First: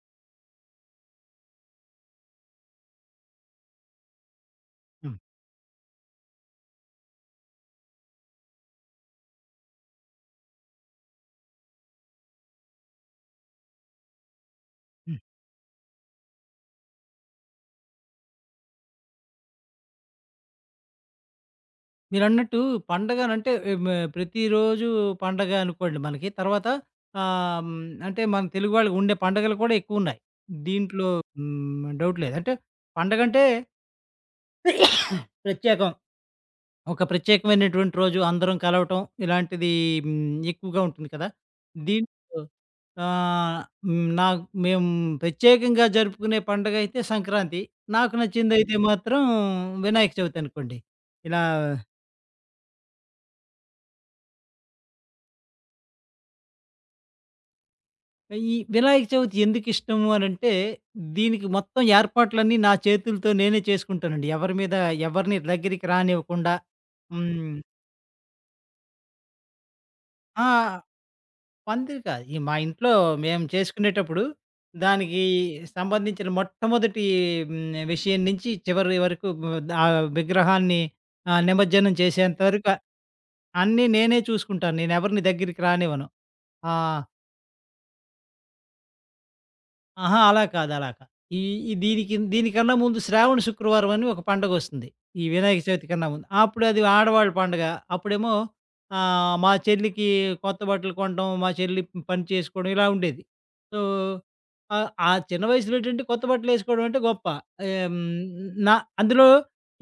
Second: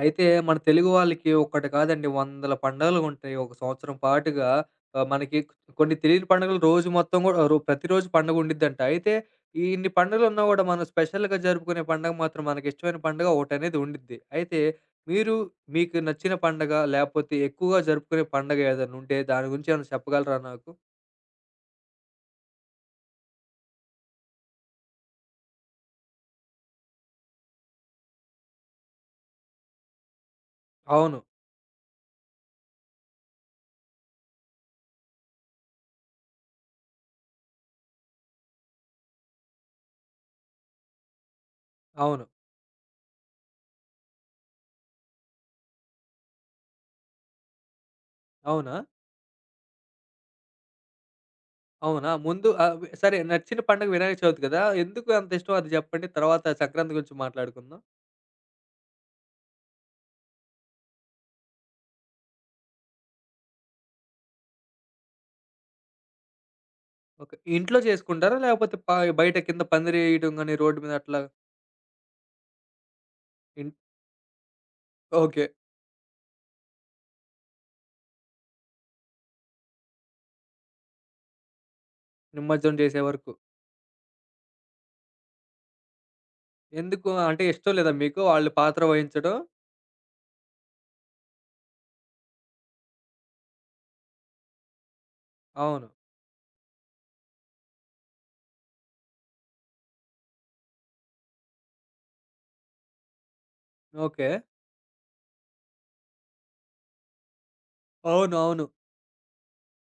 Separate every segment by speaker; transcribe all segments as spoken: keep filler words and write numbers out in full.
Speaker 1: అయితే మన తెలుగు వాళ్ళకి ఒక్కటి కాదండి వందల పండుగలుంటాయి. ఒక సంవత్సరం పాటుగా ఆహ్,
Speaker 2: హ్మ్.
Speaker 1: మనకి కొన్ని తెలియని పండుగలు రోజు మొత్తం గూడా రో ప్రతిరోజు పండుగ ఉండిద్దంట. అయితే ఈ ఇన్ని పండుగలున్నా గూడా మనం స్పెషల్‌గా జరుపుకునే పండుగ మాత్రం మనకిష్టమైన పండుగ ఒకటనేది ఉండిద్ది. అయితే
Speaker 2: హ్మ్.
Speaker 1: మీరు మీకు నచ్చిన పండగ లేపోతే ఎక్కువగా జరుపుకునే పండగ ఏదన్నుంటే దాని గురించి ఏమైనా చెప్పగలరా నాకు?
Speaker 2: మీరన్నట్టు పండగనంటే మ ప్రతిరోజు పండగ అనుకోండి మనకి. తర్వాత ఆహ్, హ్మ్, అంటే మన తెలుగు వాళ్ళకి ఉండే పండగలు కూడా ఎక్కువున్నాయి. దీంట్లో
Speaker 1: అవును.
Speaker 2: హ్మ్, డౌట్ లేదు. అంటే పండగంటే ప్రత్యేకం. ఒక ప్రత్యేకమైనటువంటి రోజు అందరం కలవటం ఇలాంటిది హ్మ్, ఎక్కువగా ఉంటుంది కదా!
Speaker 1: అవును.
Speaker 2: దీంట్లో ఆహ్, హ్మ్, నాకు మేము ప్రత్యేకంగా జరుపుకునే పండగైతే సంక్రాంతి. నాకు
Speaker 1: అవునా?
Speaker 2: నచ్చిందైతే మాత్రం వినాయక చవితి అనుకోండి. ఇలా
Speaker 1: అవునా? ముందు ఆహ్, వి సరే, నచ్చిన పండుగ వినాయక చవితి కదా! ఎందుకు అంత ఇష్టం అది జెప్పండి? తర్వాత సంక్రాంతి గురించి మాట్లాడుకుందాం.
Speaker 2: ఈ వినాయక చవితి ఎందుకిష్టము అనంటే, దీనికి మొత్తం ఏర్పాట్లన్నీ నా చేతులతో నేనే చేసుకుంటానండి. ఎవరి మీద ఎవరిని దగ్గరికి రానివ్వకుండా.
Speaker 1: ఓకే.
Speaker 2: హ్మ్.
Speaker 1: ఇంట్లో చేసుకుంటారా? లేకపోతే ప బయట కింద పందిరేయడం
Speaker 2: ఆ!
Speaker 1: గాని రోడ్డు మీద అట్లా?
Speaker 2: పందిరి కాదు. ఈ మా ఇంట్లో మేము
Speaker 1: ఇన్
Speaker 2: చేసుకునేటప్పుడు, దానికి
Speaker 1: ఓకే.
Speaker 2: సంబంధించిన మొట్టమొదటి హ్మ్, విషయం నుంచి చివరి వరకు ద ఆ విగ్రహాన్ని ఆహ్, నిమజ్జనం చేసేంత వరకు
Speaker 1: నిమజ్జనం చేసే వరకు.
Speaker 2: అన్నీ నేనే చూసుకుంటాను. నేనెవరిని దగ్గరికి రానివ్వను. ఆ!
Speaker 1: ఎందుకు? అంటే ఇష్టం లేదా మీకు వాళ్ళు పాత్ర వహించడం?
Speaker 2: ఆహా! అలా కాదు, అలా కాదు. ఈ ఈ దీనికి దీనికన్నా ముందు శ్రావణ శుక్రవారం అని ఒక పండగొస్తుంది. ఈ వినాయక చవితి
Speaker 1: అవును.
Speaker 2: కన్నా ముందు. అప్పుడది ఆడవాళ్ళ పండగ. అప్పుడేమో ఆహ్, మా చెల్లికి కొత్త బట్టలు కొనడం, మా చెల్లి పని చేసుకోవడం ఇలా ఉండేది. So,
Speaker 1: okay.
Speaker 2: ఆహ్, ఆ చిన్న వయసులో ఏంటంటే కొత్త బట్టలేసుకోవడం అంటే గొప్ప. ఆహ్, హ్మ్,
Speaker 1: అవును. అవును.
Speaker 2: నా అందులో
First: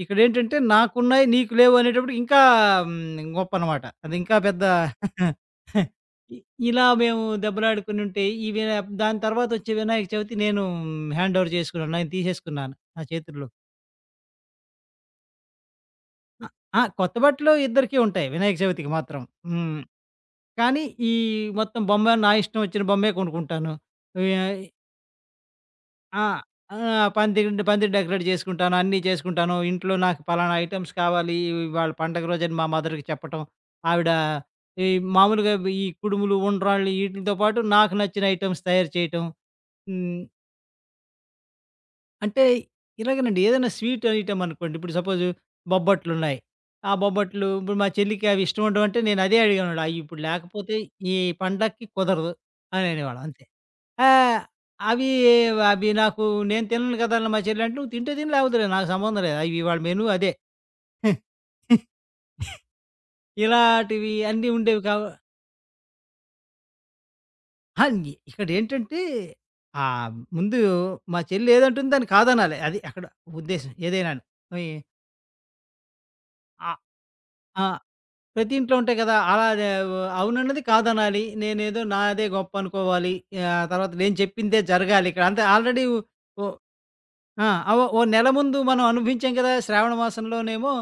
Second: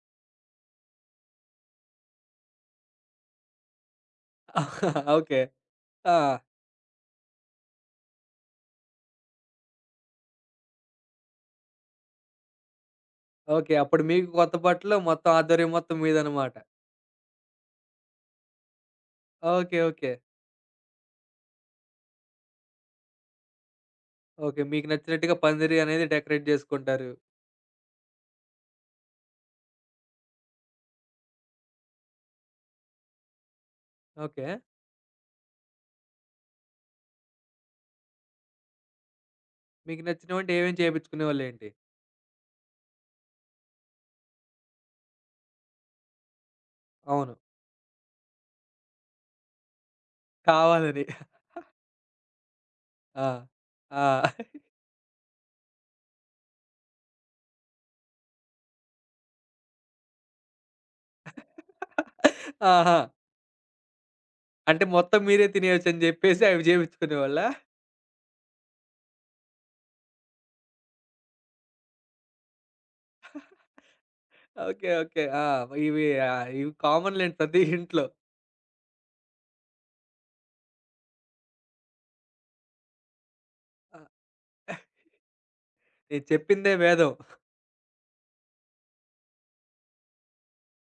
Speaker 2: ఇక్కడేంటంటే నాకున్నాయి, నీకు లేవు అనేటప్పటికి ఇంకా హ్మ్, గొప్పనమాట. అదింకా పెద్ద
Speaker 1: ఓకే. ఆ!
Speaker 2: ఇ ఇలా మేము దెబ్బలాడుకునుంటే, ఈ వినా దాని తర్వాతొచ్చే వినాయక చవితి నేను హ్యాండ్ ఓవర్ చేసుకున్నాను. నేను తీసేసుకున్నాను నా చేతుల్లో.
Speaker 1: ఓకే. అప్పుడు మీకు కొత్త బట్టలు మొత్తం, ఆధ్వర్యం మొత్తం
Speaker 2: అ
Speaker 1: మీదనమాట.
Speaker 2: ఆ! కొత్త బట్టలు ఇద్దరికీ ఉంటాయి వినాయక చవితికి మాత్రం.
Speaker 1: ఓకే.
Speaker 2: హ్మ్.
Speaker 1: ఓకే.
Speaker 2: కానీ, ఈ మొత్తం బొమ్మ నా ఇష్టం వచ్చిన బొమ్మే కొనుక్కుంటాను. య్
Speaker 1: ఓకే. మీకు నచ్చినట్టుగా పందిరి అనేది
Speaker 2: ఆ!
Speaker 1: డెకరేట్
Speaker 2: ఆ!
Speaker 1: చేసుకుంటారు.
Speaker 2: పందిరి పందిరి డెకరేట్ చేసుకుంటాను. అన్నీ చేసుకుంటాను. ఇంట్లో నాకు పలానా ఐటెమ్స్ కావాలి ఇవాళ పండగ రోజని మా మదర్‌కి చెప్పటం. ఆవిడ
Speaker 1: ఓకే.
Speaker 2: ఈ మామూలుగా ఈ కుడుములు, ఉండ్రాళ్ళు ఈటిలతో పాటు నాకు నచ్చిన ఐటెమ్స్ తయారు చేయటం.
Speaker 1: మీకు
Speaker 2: హ్మ్.
Speaker 1: నచ్చినవంటే ఏమేమి చేపించుకునేవాళ్ళేంటి?
Speaker 2: అంటే ఇలాగేనండి. ఏదైనా స్వీట్ ఐటెమ్ అనుకోండి. ఇప్పుడు సపోజ్ బొబ్బట్లున్నాయి. ఆ
Speaker 1: అవును.
Speaker 2: బొబ్బట్లు ఇప్పుడు మా చెల్లికి అవి ఇష్టం ఉండవంటే నేను అదే అడిగానమాట. "అయి ఇప్పుడు లేకపోతే
Speaker 1: కావాలని.
Speaker 2: ఈ పండక్కి కుదరదు" అని అనేవాళ్ళం అంతే.
Speaker 1: ఆ! ఆ!
Speaker 2: ఆహ్, అవి అవి నాకు నేను తినను కదా! అని మా చెల్లి అంటే, "నువ్వు తింటే తిను లేకపోతే లేదు. నాకు సంబంధం లేదు. అవి ఇవాళ మెనూ అదే."
Speaker 1: ఆహా!
Speaker 2: ఇలాంటివి అన్నీ ఉండేవి
Speaker 1: అంటే
Speaker 2: కావ
Speaker 1: మొత్తం మీరే తినేయొచ్చని జెప్పేసి అవి జేపించుకునేవాళ్ళా?
Speaker 2: ఆ! ఇక్కడేంటంటే ఆహ్, ముందు మా చెల్లి ఏదంటుందో దాన్ని కాదనాలి. అది అక్కడ ఉద్దేశ్యం ఏదైనాను. అయి
Speaker 1: ఓకే. ఓకే. ఆ! ఇవి ఆహ్, ఇవి
Speaker 2: ఆ!
Speaker 1: కామన్‌లెండి ప్రతి
Speaker 2: ఆ!
Speaker 1: ఇంట్లో.
Speaker 2: ప్రతి ఇంట్లో ఉంటాయి కదా! అలా దే అవునన్నది కాదనాలి. నేనేదో నాదే గొప్ప అనుకోవాలి. ఆహ్, తర్వాత
Speaker 1: ఆ!
Speaker 2: నేను చెప్పిందే జరగాలి ఇక్కడ. అంతే ఆల్రెడీ
Speaker 1: నేను
Speaker 2: ఓ
Speaker 1: చెప్పిందే వేదం.
Speaker 2: ఆ! అవ ఓ నెల ముందు మనం అనుభవించాం కదా! శ్రావణ మాసంలోనేమో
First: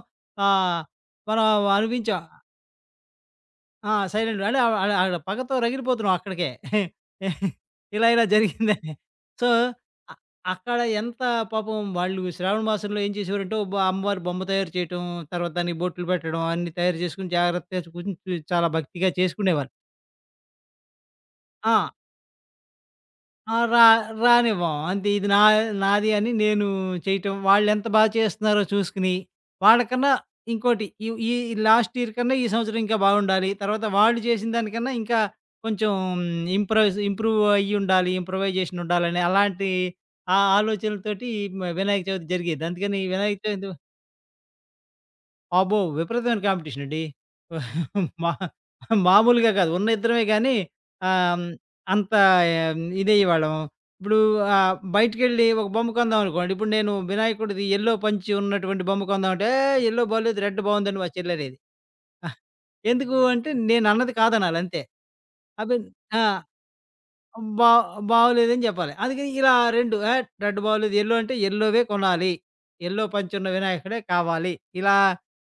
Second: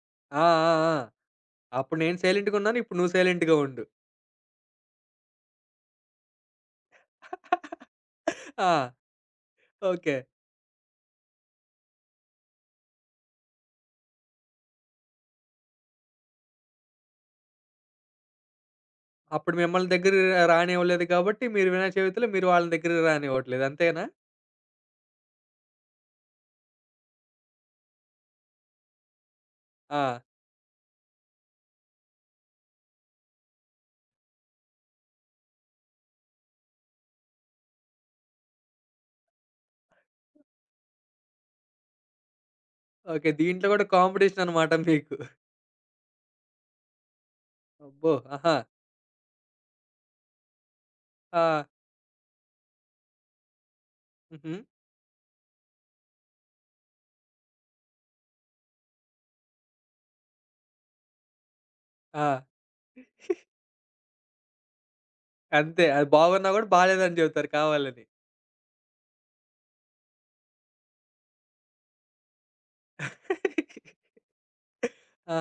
Speaker 1: ఆ! ఆ!
Speaker 2: ఆహ్,
Speaker 1: ఆ!
Speaker 2: మనం
Speaker 1: అప్పుడు నేను
Speaker 2: అనుభవించాం.
Speaker 1: సైలెంట్‌గున్నాను. ఇప్పుడు నువ్వు సైలెంట్‌గా ఉండు.
Speaker 2: ఆ! సైలెంట్ అంటే ఆహ్, ఆహ్, ఆడ పగతో రగిలిపోతున్నాం అక్కడికే. ఇలా ఇలా
Speaker 1: ఆ!
Speaker 2: జరిగిందని. సో, అ
Speaker 1: ఓకే.
Speaker 2: అక్కడ ఎంత పాపం వాళ్ళు శ్రావణ మాసంలో ఏం చేసేవారంటే బ అమ్మవారి బొమ్మ తయారు చేయటం, తర్వాత దానికి బొట్లు పెట్టడం అన్నీ తయారు చేసుకొని జాగ్రత్తగా చు కొంచెం చాలా భక్తిగా
Speaker 1: అప్పుడు
Speaker 2: చేసుకునేవారు.
Speaker 1: మిమ్మల్ని దగ్గరికి రానివ్వలేదు కాబట్టి మీరు
Speaker 2: ఆ!
Speaker 1: వినాయక చవితిలో మీరు వాళ్ళని దగ్గరికి
Speaker 2: ఆ!
Speaker 1: రానివ్వట్లేదు.
Speaker 2: రా
Speaker 1: అంతేనా?
Speaker 2: రానివ్వం. అంతే ఇది నా నాది అని నేను చేయటం, వాళ్ళెంత బా చేస్తున్నారో చూసుకొని, వాళ్ళకన్నా
Speaker 1: ఆ!
Speaker 2: ఇంకోటి ఈ ఈ లాస్ట్ ఇయర్ కన్నా ఈ సంవత్సరం ఇంకా బాగుండాలి. తర్వాత వాళ్ళు చేసిన దానికన్నా ఇంకా కొంచెం ఇంప్రూవైజ్ ఇంప్రూవ్ అయ్యుండాలి. ఇంప్రూవైజేషన్ ఉండాలని అలాంటి ఆ ఆలోచనలతోటి మ వినాయక చవితి జరిగేది. అందుకని
Speaker 1: ఓకే.
Speaker 2: వినాయక చవితి
Speaker 1: దీంట్లో గూడా కాంపిటీషన్ అనమాట మీకు.
Speaker 2: అబ్బో! విపరీతమైన కాంపిటీషన్ అండి.
Speaker 1: అబ్బో!
Speaker 2: మా
Speaker 1: ఆహా!
Speaker 2: మామూలుగా కాదు. ఉన్న ఇద్దరమే గానీ ఆహ్,
Speaker 1: ఆ!
Speaker 2: హ్మ్, అంత ఇదయ్యేవాళ్ళం. ఇప్పుడు
Speaker 1: హుహు.
Speaker 2: ఆహ్, బయటికెళ్ళి ఒక బొమ్మ కొందాం అనుకోండి. ఇప్పుడు నేను వినాయకుడిది యెల్లో పంచి ఉన్నటువంటి బొమ్మ కొందామంటే, "ఏయ్! యెల్లో బాలేదు, రెడ్ బావుందని" మా చెల్లనేది.
Speaker 1: ఆ!
Speaker 2: ఎందుకు అంటే నేనన్నది కాదనాలి అంతే. అబ్
Speaker 1: అంతే. అది
Speaker 2: ఆ!
Speaker 1: బాగున్నా గూడా బాలేదని జెప్తారు
Speaker 2: బా
Speaker 1: కావాలని.
Speaker 2: బాగోలేదని చెప్పాలి. అందుకని ఇలా రెండు "ఏహ్! రెడ్ బాగోలేదు, యెల్లో అంటే యెల్లోవే కొనాలి. యెల్లో పంచున్న వినాయకుడే కావాలి." ఇలా
Speaker 1: ఆ!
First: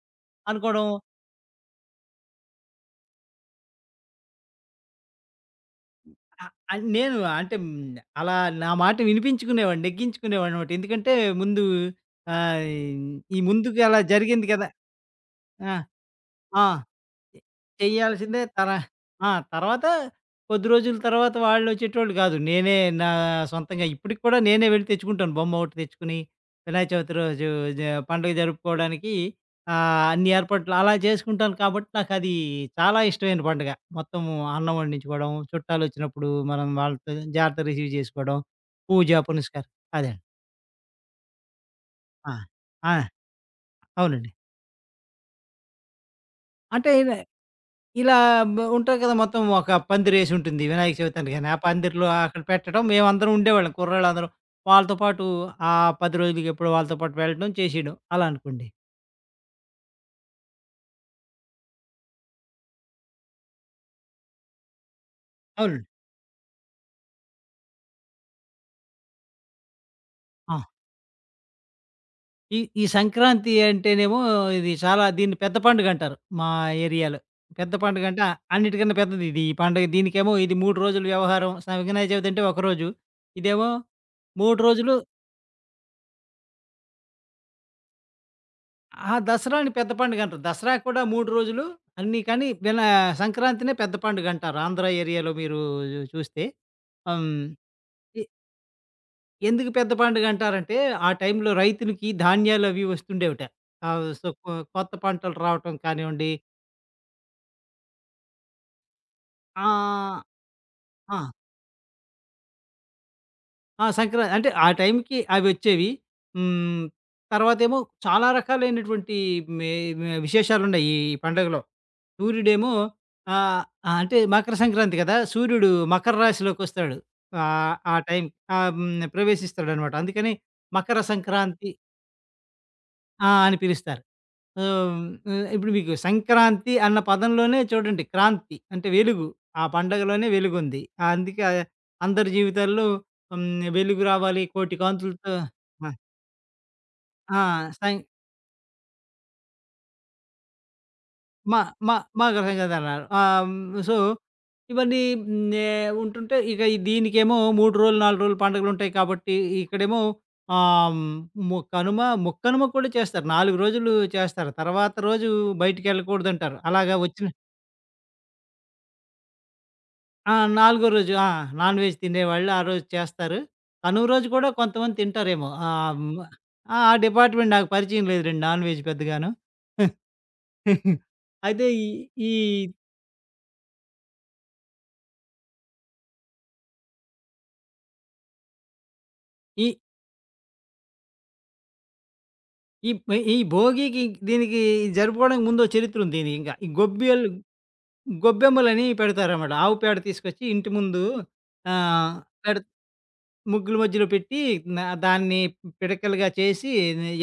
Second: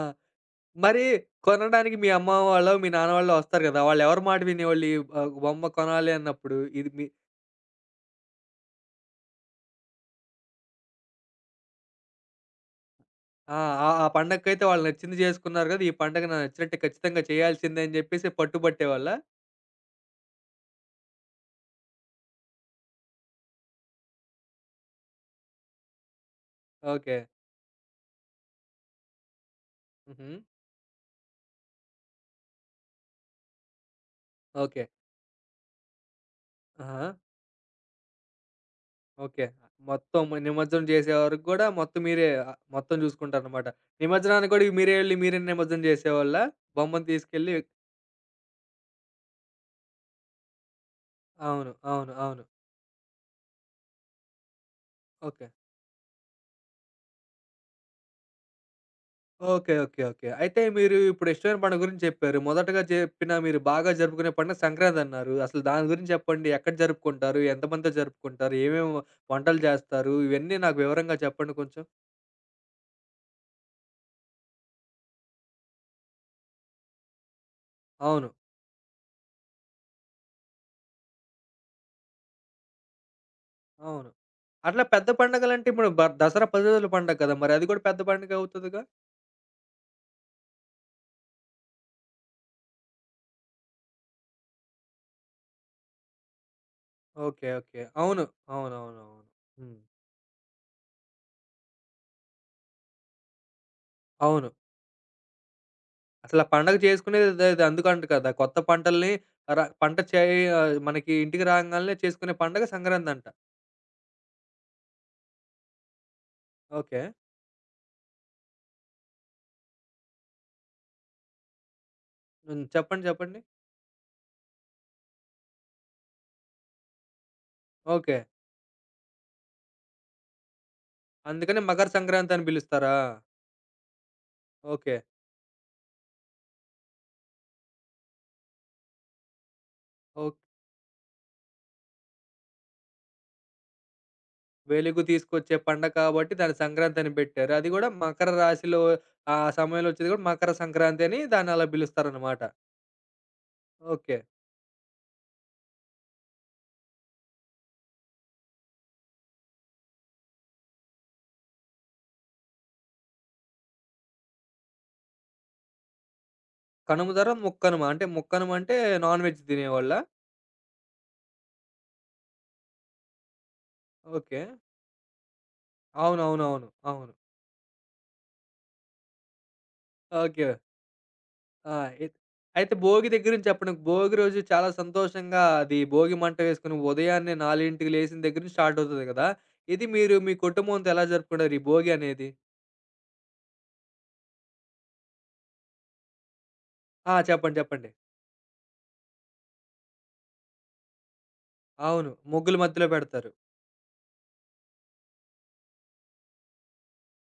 Speaker 2: అనుకోవడం
Speaker 1: మరి కొనడానికి మీ అమ్మ వాళ్ళు, మీ నాన్న వాళ్ళు వస్తారు గదా! వాళ్ళెవరి మాట వినేవాళ్ళు ఈ ఆహ్, బొమ్మ కొనాలి
Speaker 2: అ
Speaker 1: అన్నప్పుడు?
Speaker 2: అన్
Speaker 1: ఇది మీ
Speaker 2: నేను అంటే హ్మ్. అలా నా మాట వినిపించుకునేవాడిని, నెగ్గించుకునేవాడినమాట. ఎందుకంటే ముందు ఆహ్, ఈ
Speaker 1: ఆ!
Speaker 2: ముందుకి
Speaker 1: ఆ
Speaker 2: అలా
Speaker 1: ఆ
Speaker 2: జరిగింది
Speaker 1: పండగకైతే
Speaker 2: కదా!
Speaker 1: వాళ్ళు నచ్చింది చేసుకున్నారు
Speaker 2: ఆ!
Speaker 1: గదా! ఈ పండగ నాకు
Speaker 2: ఆ!
Speaker 1: నచ్చినట్టు ఖచ్చితంగా
Speaker 2: చె
Speaker 1: చేయాల్సిందే అని జెప్పేసి
Speaker 2: చెయ్యాల్సిందే తర
Speaker 1: పట్టుబట్టేవాళ్ళా?
Speaker 2: ఆ! తర్వాత కొద్ది రోజుల తర్వాత వాళ్ళొచ్చేటోళ్ళు కాదు. నేనే నా సొంతంగా ఇప్పటికి కూడా నేనే వెళ్ళి తెచ్చుకుంటాను. బొమ్మ ఒకటి తెచ్చుకుని, వినాయక చవితి
Speaker 1: ఓకే.
Speaker 2: రోజు జ పండుగ జరుపుకోవడానికి ఆహ్,
Speaker 1: హుహు.
Speaker 2: అన్ని ఏర్పాట్లు అలా చేసుకుంటాను కాబట్టి నాకది చాలా ఇష్టమైన పండుగ. మొత్తం అన్నం
Speaker 1: ఓకే.
Speaker 2: వండించుకోవడం, చుట్టాలొచ్చినప్పుడు మనం
Speaker 1: ఆహా!
Speaker 2: వాళ్ళతో జాగ్రత్తగా రిసీవ్ చేసుకోవడం, పూజ
Speaker 1: ఓకే.
Speaker 2: పునస్కారం అదే.
Speaker 1: మొత్తం మ నిమజ్జనం చేసే వరకు గూడా మొత్తం మీరే
Speaker 2: ఆ!
Speaker 1: ఆహ్, మొత్తం
Speaker 2: ఆ!
Speaker 1: చూసుకుంటారనమాట.
Speaker 2: అవునండి.
Speaker 1: నిమజ్జనానికి గూడా మీరే ఎళ్లి మీరే నిమజ్జనం చేసేవాళ్ళా?
Speaker 2: అంటే
Speaker 1: బొమ్మను తీసుకెళ్ళి
Speaker 2: ఇలా బ ఉంటారు కదా! మొత్తం ఒక పందిరేసి ఉంటుంది వినాయక చవితి అనగానే. ఆ
Speaker 1: అవును.
Speaker 2: పందిరిలో
Speaker 1: అవును.
Speaker 2: అక్కడ
Speaker 1: అవును.
Speaker 2: పెట్టడం మేమందరం ఉండేవాళ్ళం కుర్రాళ్ళందరం. వాళ్ళతో పాటు
Speaker 1: ఓకే.
Speaker 2: ఆ పది రోజులకి ఎప్పుడో వాళ్ళతో పాటు వెళ్ళడం, చేసేయడం అలా అనుకోండి.
Speaker 1: ఓకే. ఓకే. ఓకే. అయితే మీరు ఇప్పుడు ఇష్టమైన పండుగ గురించి చెప్పారు. మొదటగా చెప్పిన మీరు బాగా జరుపుకునే పండుగ సంక్రాంతన్నారు. అసలు దాని
Speaker 2: అవునండి.
Speaker 1: గురించి చెప్పండి. ఎక్కడ జరుపుకుంటారు? ఎంతమందితో జరుపుకుంటారు? ఏమేమి వంటలు చేస్తారు? ఇవన్నీ
Speaker 2: ఆ!
Speaker 1: నాకు వివరంగా చెప్పండి కొంచెం.
Speaker 2: ఈ ఈ సంక్రాంతి అంటేనేమో ఇది చాలా దీన్ని పెద్ద పండుగంటారు మా ఏరియాలో. పెద్ద పండుగంటే
Speaker 1: అవును.
Speaker 2: అన్నిటికన్నా పెద్దది ఇది. ఈ పండుగ దీనికేమో ఇది మూడు రోజుల వ్యవహారం. స వినాయక చవితి అంటే ఒకరోజు. ఇదేమో
Speaker 1: అవును.
Speaker 2: మూడు
Speaker 1: అట్లా
Speaker 2: రోజులు
Speaker 1: పెద్ద పండగలంటే ఇప్పుడు బ దసరా పది రోజుల పండగ కదా! మరి అది కూడా పెద్ద పండగే అవుతదిగా?
Speaker 2: ఆ! దసరాని పెద్ద పండుగంటారు. దసరా కూడా మూడు రోజులు అన్నీ కానీ వినా సంక్రాంతినే పెద్ద పండుగంటారు. ఆంధ్ర ఏరియాలో మీరు చూస్తే. ఆహ్, హ్మ్.
Speaker 1: ఓకే. ఓకే. అవును.
Speaker 2: ఎ
Speaker 1: అవునవునవును.
Speaker 2: ఎందుకు
Speaker 1: హ్మ్.
Speaker 2: పెద్ద పండుగంటారంటే, ఆ టైంలో రైతులకి ధాన్యాలవి వస్తుండేవిట. ఆహ్, సో,
Speaker 1: అవును.
Speaker 2: కొ కొత్త పంటలు రావటం కానివ్వండి.
Speaker 1: అసల పండగ చేసుకునేది అదే, అది అందుకంట కదా! కొత్త పంటల్ని ర పంట
Speaker 2: ఆహ్,
Speaker 1: చేయ మనకి
Speaker 2: ఆ!
Speaker 1: ఇంటికి రాంగాల్నే చేసుకునే పండగ సంక్రాంతంట.
Speaker 2: ఆ! సంక్రా అంటే ఆ టైంకి అవొచ్చేవి. హ్మ్.
Speaker 1: ఓకే.
Speaker 2: తర్వాతేమో చాలా రకాలైనటువంటి మే మే విశేషాలున్నాయి ఈ పండుగలో.
Speaker 1: హ్మ్.
Speaker 2: సూర్యుడేమో
Speaker 1: చెప్పండి. చెప్పండి.
Speaker 2: ఆహ్, ఆహ్, అంటే మకర సంక్రాంతి కదా! సూర్యుడు మకర రాశిలోకొస్తాడు. ఆహ్, ఆ
Speaker 1: ఓకే.
Speaker 2: టైం ఆహ్, హ్మ్. ప్రవేశిస్తాడనమాట. అందుకని మకర
Speaker 1: అందుకని
Speaker 2: సంక్రాంతి
Speaker 1: మకర సంక్రాంతని పిలుస్తారా?
Speaker 2: ఆ! అని పిలుస్తారు. So,
Speaker 1: okay.
Speaker 2: హ్మ్, ఇప్పుడు మీకు సంక్రాంతి అన్న పదంలోనే చూడండి క్రాంతి అంటే వెలుగు. ఆ పండగలోనే
Speaker 1: ఓక్
Speaker 2: వెలుగుంది. అందుకే ఆ అందరి జీవితాల్లో హ్మ్, వెలుగు రావాలి కోటి
Speaker 1: వెలుగు
Speaker 2: కాంతులతో
Speaker 1: తీసుకొచ్చే
Speaker 2: ఆ!
Speaker 1: పండగ కాబట్టి దాన్ని సంక్రాంతని
Speaker 2: ఆ!
Speaker 1: పెట్టారు. అది గూడా
Speaker 2: సై
Speaker 1: మకర రాశిలో ఆ సమయంలో వచ్చేది గూడా మకర సంక్రాంతి అని దాన్ని
Speaker 2: మ
Speaker 1: అలా
Speaker 2: మ
Speaker 1: పిలుస్తారనమాట.
Speaker 2: మకర సంక్రాంతి అన్నారు. ఆహ్, హ్మ్, సో,
Speaker 1: ఓకే.
Speaker 2: ఇవన్నీ హ్మ్, ఏ ఉంటుంటే ఇక ఈ దీనికేమో మూడు రోజులు, నాలుగు రోజులు పండుగలుంటాయి కాబట్టి ఇక్కడేమో ఆహ్, హ్మ్, ము కనుమ ముక్కనుమ కూడా చేస్తారు. నాలుగు రోజులు చేస్తారు. తర్వాత రోజు బయటికెళ్ళకూడదంటారు. అలాగా వచ్చిన
Speaker 1: కనుమదరా? ముక్కనుమ అంటే, ముక్కనుమ అంటే నాన్ వెజ్ తినేవాళ్ళా?
Speaker 2: ఆ! నాలుగో రోజు. ఆ! నాన్‌వెజ్ తినేవాళ్ళు ఆ రోజు చేస్తారు. కనుమ రోజు
Speaker 1: ఓకే.
Speaker 2: కూడా కొంతమంది తింటారేమో. ఆహ్, హ్మ్. ఆ!
Speaker 1: అవునవునవును.
Speaker 2: మ్,
Speaker 1: అవును.
Speaker 2: ఆ
Speaker 1: అవును అవును.
Speaker 2: డిపార్ట్‌మెంట్ నాకు పరిచయం లేదు లెండి నాన్‌వెజ్ పెద్దగాను.
Speaker 1: ఓకే.
Speaker 2: అయితే
Speaker 1: ఆ!
Speaker 2: ఈ
Speaker 1: ఎత్
Speaker 2: ఈ
Speaker 1: అయితే భోగి దగ్గర నుంచి చెప్పండి. భోగి రోజు చాలా సంతోషంగా, అది భోగి మంట వేసుకొని ఉదయాన్నే నాలుగుకి లేసిన దగ్గర నుంచి స్టార్ట్ అవుతది కదా!
Speaker 2: ఈ
Speaker 1: ఇది మీరు మీ కుటుంబంతో ఎలా జరుపుకున్నారు ఈ భోగి అనేది?
Speaker 2: ఈ పై ఈ భోగికి దీనికి జరుపుకోవడానికి ముందో చరిత్ర ఉంది దీనికింక. ఈ
Speaker 1: ఆ!
Speaker 2: గొబ్బెలు
Speaker 1: చెప్పండి. చెప్పండి.
Speaker 2: గొబ్బెమ్మలని పెడతారనమాట. ఆవు పేడ తీసుకొచ్చి ఇంటి ముందు
Speaker 1: అవును.
Speaker 2: ఆహ్,
Speaker 1: ముగ్గుల
Speaker 2: పెడ
Speaker 1: మధ్యలో పెడతారు.
Speaker 2: ముగ్గుల మధ్యలో పెట్టి నా దాన్ని పిడకలుగా చేసి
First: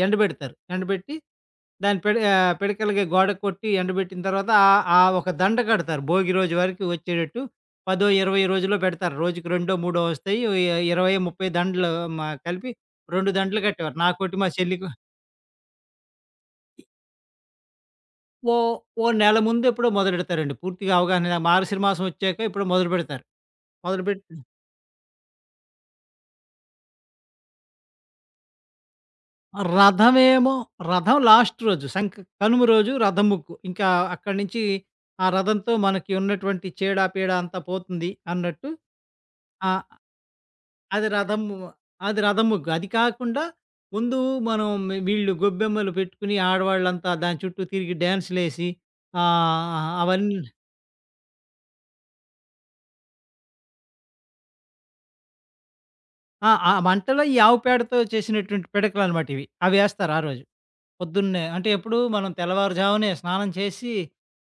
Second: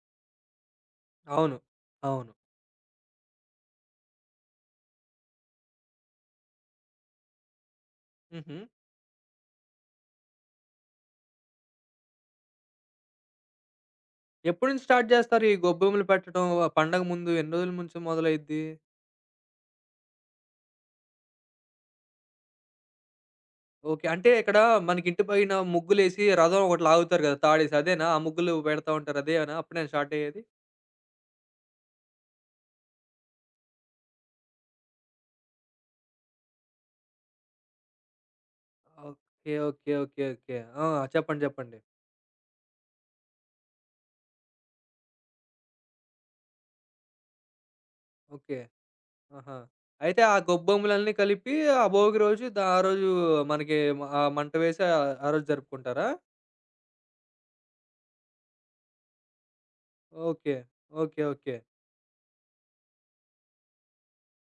Speaker 2: ఎండబెడతారు. ఎండబెట్టి
Speaker 1: అవును.
Speaker 2: దాన్ని పిడ
Speaker 1: అవును.
Speaker 2: ఆహ్, పిడకలుగా గోడకు కొట్టి ఎండబెట్టిన తర్వాత ఆహ్, ఆ ఒక దండ కడతారు. భోగి రోజు వరకు వచ్చేటట్టు పది, ఇరవై
Speaker 1: హుహు.
Speaker 2: రోజుల్లో పెడతారు. రోజుకి రెండో, మూడో వస్తాయి. ఓ ఇ ఇరవై, ముప్పై దండలు మ కలిపి రెండు దండలు కట్టేవారు. నాకోటి మా
Speaker 1: ఎప్పటి నుంచి
Speaker 2: చెల్లికి
Speaker 1: స్టార్ట్ చేస్తారు ఈ గొబ్బెమ్మలు పెట్టడం? ఆ పండగ ముందు ఎన్ని రోజుల నుంచి
Speaker 2: ఓ
Speaker 1: మొదలైద్ది?
Speaker 2: ఓ నెల ముందు ఎప్పుడో మొదలెడతారండి. పూర్తిగా అవగాహన నాకు మార్గశిర మాసం వచ్చాక ఎప్పుడో మొదలుపెడతారు.
Speaker 1: ఓకే. అంటే
Speaker 2: మొదలుపెట్టి
Speaker 1: ఇక్కడ మనకి ఇంటి పైన ముగ్గులేసి రథం ఒకటి లాగుతారు కదా! తాడేసి అదేనా? ఆ ముగ్గులు పెడతా ఉంటారు అదేనా? అప్పుడేనా స్టార్ట్ అయ్యేది?
Speaker 2: రథమేమో రథం లాస్ట్ రోజు సంక కనుమ రోజు రథం ముక్కు. ఇంకా అక్కడి నుంచి ఆ రథంతో మనకి ఉన్నటువంటి చీడా పీడా అంతా పోతుంది అన్నట్టు.
Speaker 1: ఓకే.
Speaker 2: ఆ!
Speaker 1: ఓకే. ఓకే. ఓకే. ఆ!
Speaker 2: అది రథం
Speaker 1: చెప్పండి.
Speaker 2: ము-
Speaker 1: చెప్పండి.
Speaker 2: అది రథం ముగ్గు. అది కాకుండా ముందు మనం వీళ్ళు గొబ్బెమ్మలు పెట్టుకొని ఆడవాళ్ళంతా దాని చుట్టూ తిరిగి
Speaker 1: ఓకే.
Speaker 2: డాన్సులేసి
Speaker 1: ఆహా!
Speaker 2: ఆహ్,
Speaker 1: అయితే ఆ
Speaker 2: అవన్నీ
Speaker 1: గొబ్బొమ్మలన్నీ కలిపి ఆ భోగి రోజు దా ఆ రోజు మనకి మ ఆహ్, మంట వేసి ఆహ్, ఆ రోజు జరుపుకుంటారా?
Speaker 2: ఆ! ఆ మంటలో ఈ ఆవు పేడతో చేసినటువంటి పిడకలనమాట ఇవి. అవేస్తారు ఆ రోజు.
Speaker 1: ఓకే. ఓకే.
Speaker 2: పొద్దున్నే.
Speaker 1: ఓకే.
Speaker 2: అంటే ఎప్పుడు మనం తెల్లవారుజామునే స్నానం చేసి,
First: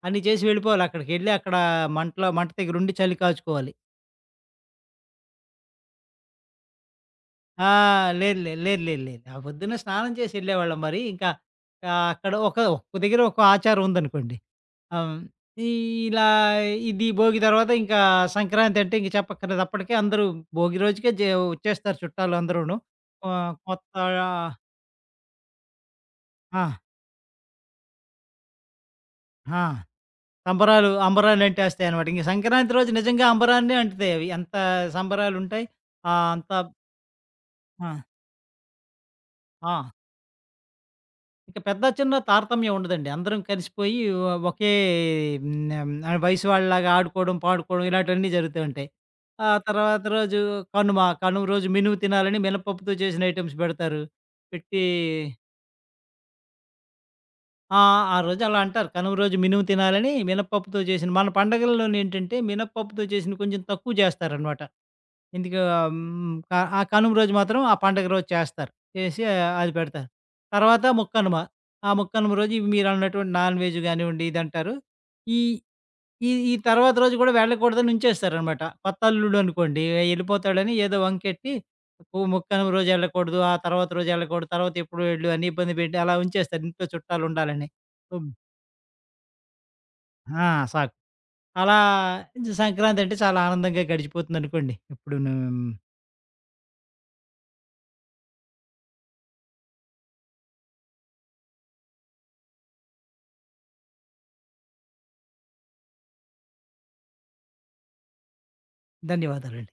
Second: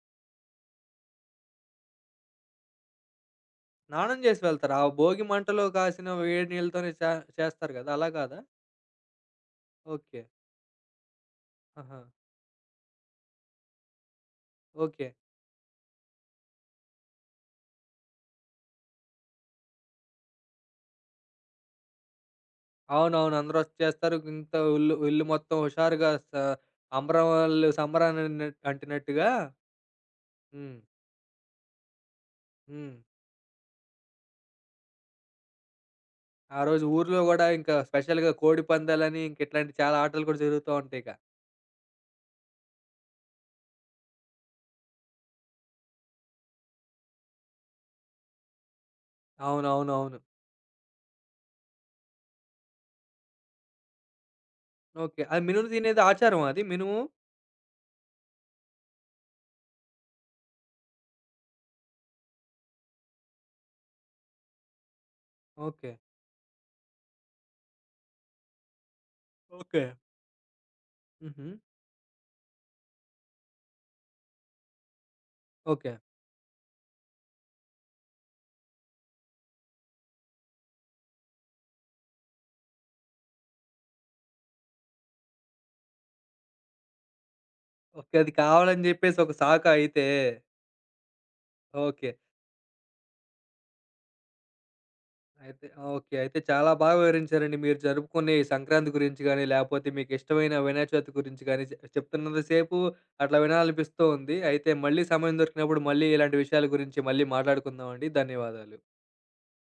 Speaker 2: అన్నీ చేసి వెళ్ళిపోవాలి. అక్కడికెళ్ళి అక్కడ మంటలో మంట దగ్గరుండి చలి కాచుకోవాలి.
Speaker 1: స్నానం చేసి వెళ్తారా? ఆ భోగి మంటలో కాసిన వేడి నీళ్ళతోనే చే
Speaker 2: ఆ!
Speaker 1: చేస్తారు కదా! అలా
Speaker 2: లేదు,
Speaker 1: కాదా?
Speaker 2: లేదు, లేదు, లేదు, లేదు. ఆ పొద్దున్నే స్నానం
Speaker 1: ఓకే.
Speaker 2: చేసి ఎళ్ళేవాళ్ళం మరి. ఇంకా
Speaker 1: ఆహా!
Speaker 2: ఆహ్, అక్కడ ఒక ఒక్క దగ్గర ఒక ఆచారం ఉందనుకోండి.
Speaker 1: ఓకే.
Speaker 2: ఆహ్, ఈ ఇలా ఇది భోగి తర్వాత ఇంకా సంక్రాంతి అంటే ఇంక చెప్పక్కర్లేదు. అప్పటికే అందరూ భోగి రోజుకే జే వచ్చేస్తారు చుట్టాలు అందరూను.
Speaker 1: అవునవును.
Speaker 2: ఆహ్,
Speaker 1: అందరూ వచ్చి
Speaker 2: కొత్త
Speaker 1: చేస్తారు. ఇంత ఇల్లు ఇల్లు మొత్తం హుషారుగా స
Speaker 2: ఆ!
Speaker 1: అంబరం వాళ్ళు సంబరాన్ని అంటినట్టుగా.
Speaker 2: ఆ!
Speaker 1: హ్మ్.
Speaker 2: సంబరాలు, అంబరాన్ని అంటేస్తాయనమాట. ఇంక సంక్రాంతి రోజు
Speaker 1: హ్మ్.
Speaker 2: నిజంగా అంబరాన్నే అంటుతాయి అవి. ఎంత సంబరాలుంటాయి. ఆహ్, అంత
Speaker 1: ఆ రోజు ఊర్లో గూడా ఇంకా
Speaker 2: ఆ!
Speaker 1: స్పెషల్‌గా కోడి పందాలని, ఇంక ఇట్లాంటి
Speaker 2: ఆ!
Speaker 1: చాలా ఆటలు కూడా జరుగుతా ఉంటాయిక.
Speaker 2: ఇంక పెద్ద, చిన్న తారతమ్యం ఉండదండి. అందరం కలిసిపోయి ఒ ఒకే హ్మ్, ఆహ్, వయసు వాళ్ళలాగా ఆడుకోవడం, పాడుకోవడం ఇలాంటివన్నీ జరుగుతూ ఉంటాయి. ఆ తర్వాత
Speaker 1: అవునవునవును.
Speaker 2: రోజు కనుమ. కనుమ రోజు మినుము తినాలని మినపప్పుతో చేసిన ఐటెమ్స్ పెడతారు. పెట్టి
Speaker 1: ఓకే. అది మినుము తినేది ఆచారమా అది మినుము?
Speaker 2: ఆ! ఆ రోజు అలా అంటారు. కనుమ రోజు మినుము తినాలని మినపప్పుతో చేసిన మన పండగల్లోనేంటంటే మినపప్పుతో చేసినవి కొంచెం తక్కువ చేస్తారనమాట. ఎందుకు ఆహ్,
Speaker 1: ఓకే.
Speaker 2: హ్మ్. క ఆ కనుమ రోజు మాత్రం ఆ పండగ రోజు చేస్తారు. చేసి ఆ, అది
Speaker 1: ఓకే.
Speaker 2: పెడతారు. తర్వాత ముక్కనుమ.
Speaker 1: హుహు.
Speaker 2: ఆ ముక్కనుమ రోజు మీరన్నటువంటి నాన్ వెజ్ గానివ్వండి ఇదంటారు. ఈ
Speaker 1: ఓకే.
Speaker 2: ఈ ఈ తర్వాత రోజు కూడా వెళ్ళకూడదని ఉంచేస్తారనమాట. కొత్త అల్లుడు అనుకోండి ఎళ్ళిపోతాడని ఏదో వంకెట్టి ము ముక్కనుమ రోజు ఎళ్ళకూడదు. ఆ తర్వాత రోజు ఎళ్ళకూడదు. తర్వాత ఎప్పుడు వెళ్ళు అని ఇబ్బంది పెట్టి అలా ఉంచేస్తారు. ఇంట్లో చుట్టాలుండాలని.
Speaker 1: ఓకే.
Speaker 2: హ్మ్.
Speaker 1: అది కావాలని జెప్పేసి ఒక సాక అయితే.
Speaker 2: ఆ! సాకు. అలా
Speaker 1: ఓకే.
Speaker 2: సంక్రాంతంటే చాలా ఆనందంగా గడిచిపోతుందనుకోండి. ఇప్పుడు ను
Speaker 1: అయితే ఓకే. అయితే చాలా బాగా వివరించారండి మీరు జరుపుకునే ఈ సంక్రాంతి గురించి గానీ, లేపోతే మీకిష్టమైన వినాయక చవితి గురించి గానీ, చె చెప్తున్నంత సేపు అట్లా వినాలనిపిస్తూ ఉంది. అయితే మళ్ళీ సమయం దొరికినప్పుడు మళ్ళీ ఇలాంటి విషయాల గురించి మళ్ళీ మాట్లాడుకుందామండి. ధన్యవాదాలు.
Speaker 2: ధన్యవాదాలండి.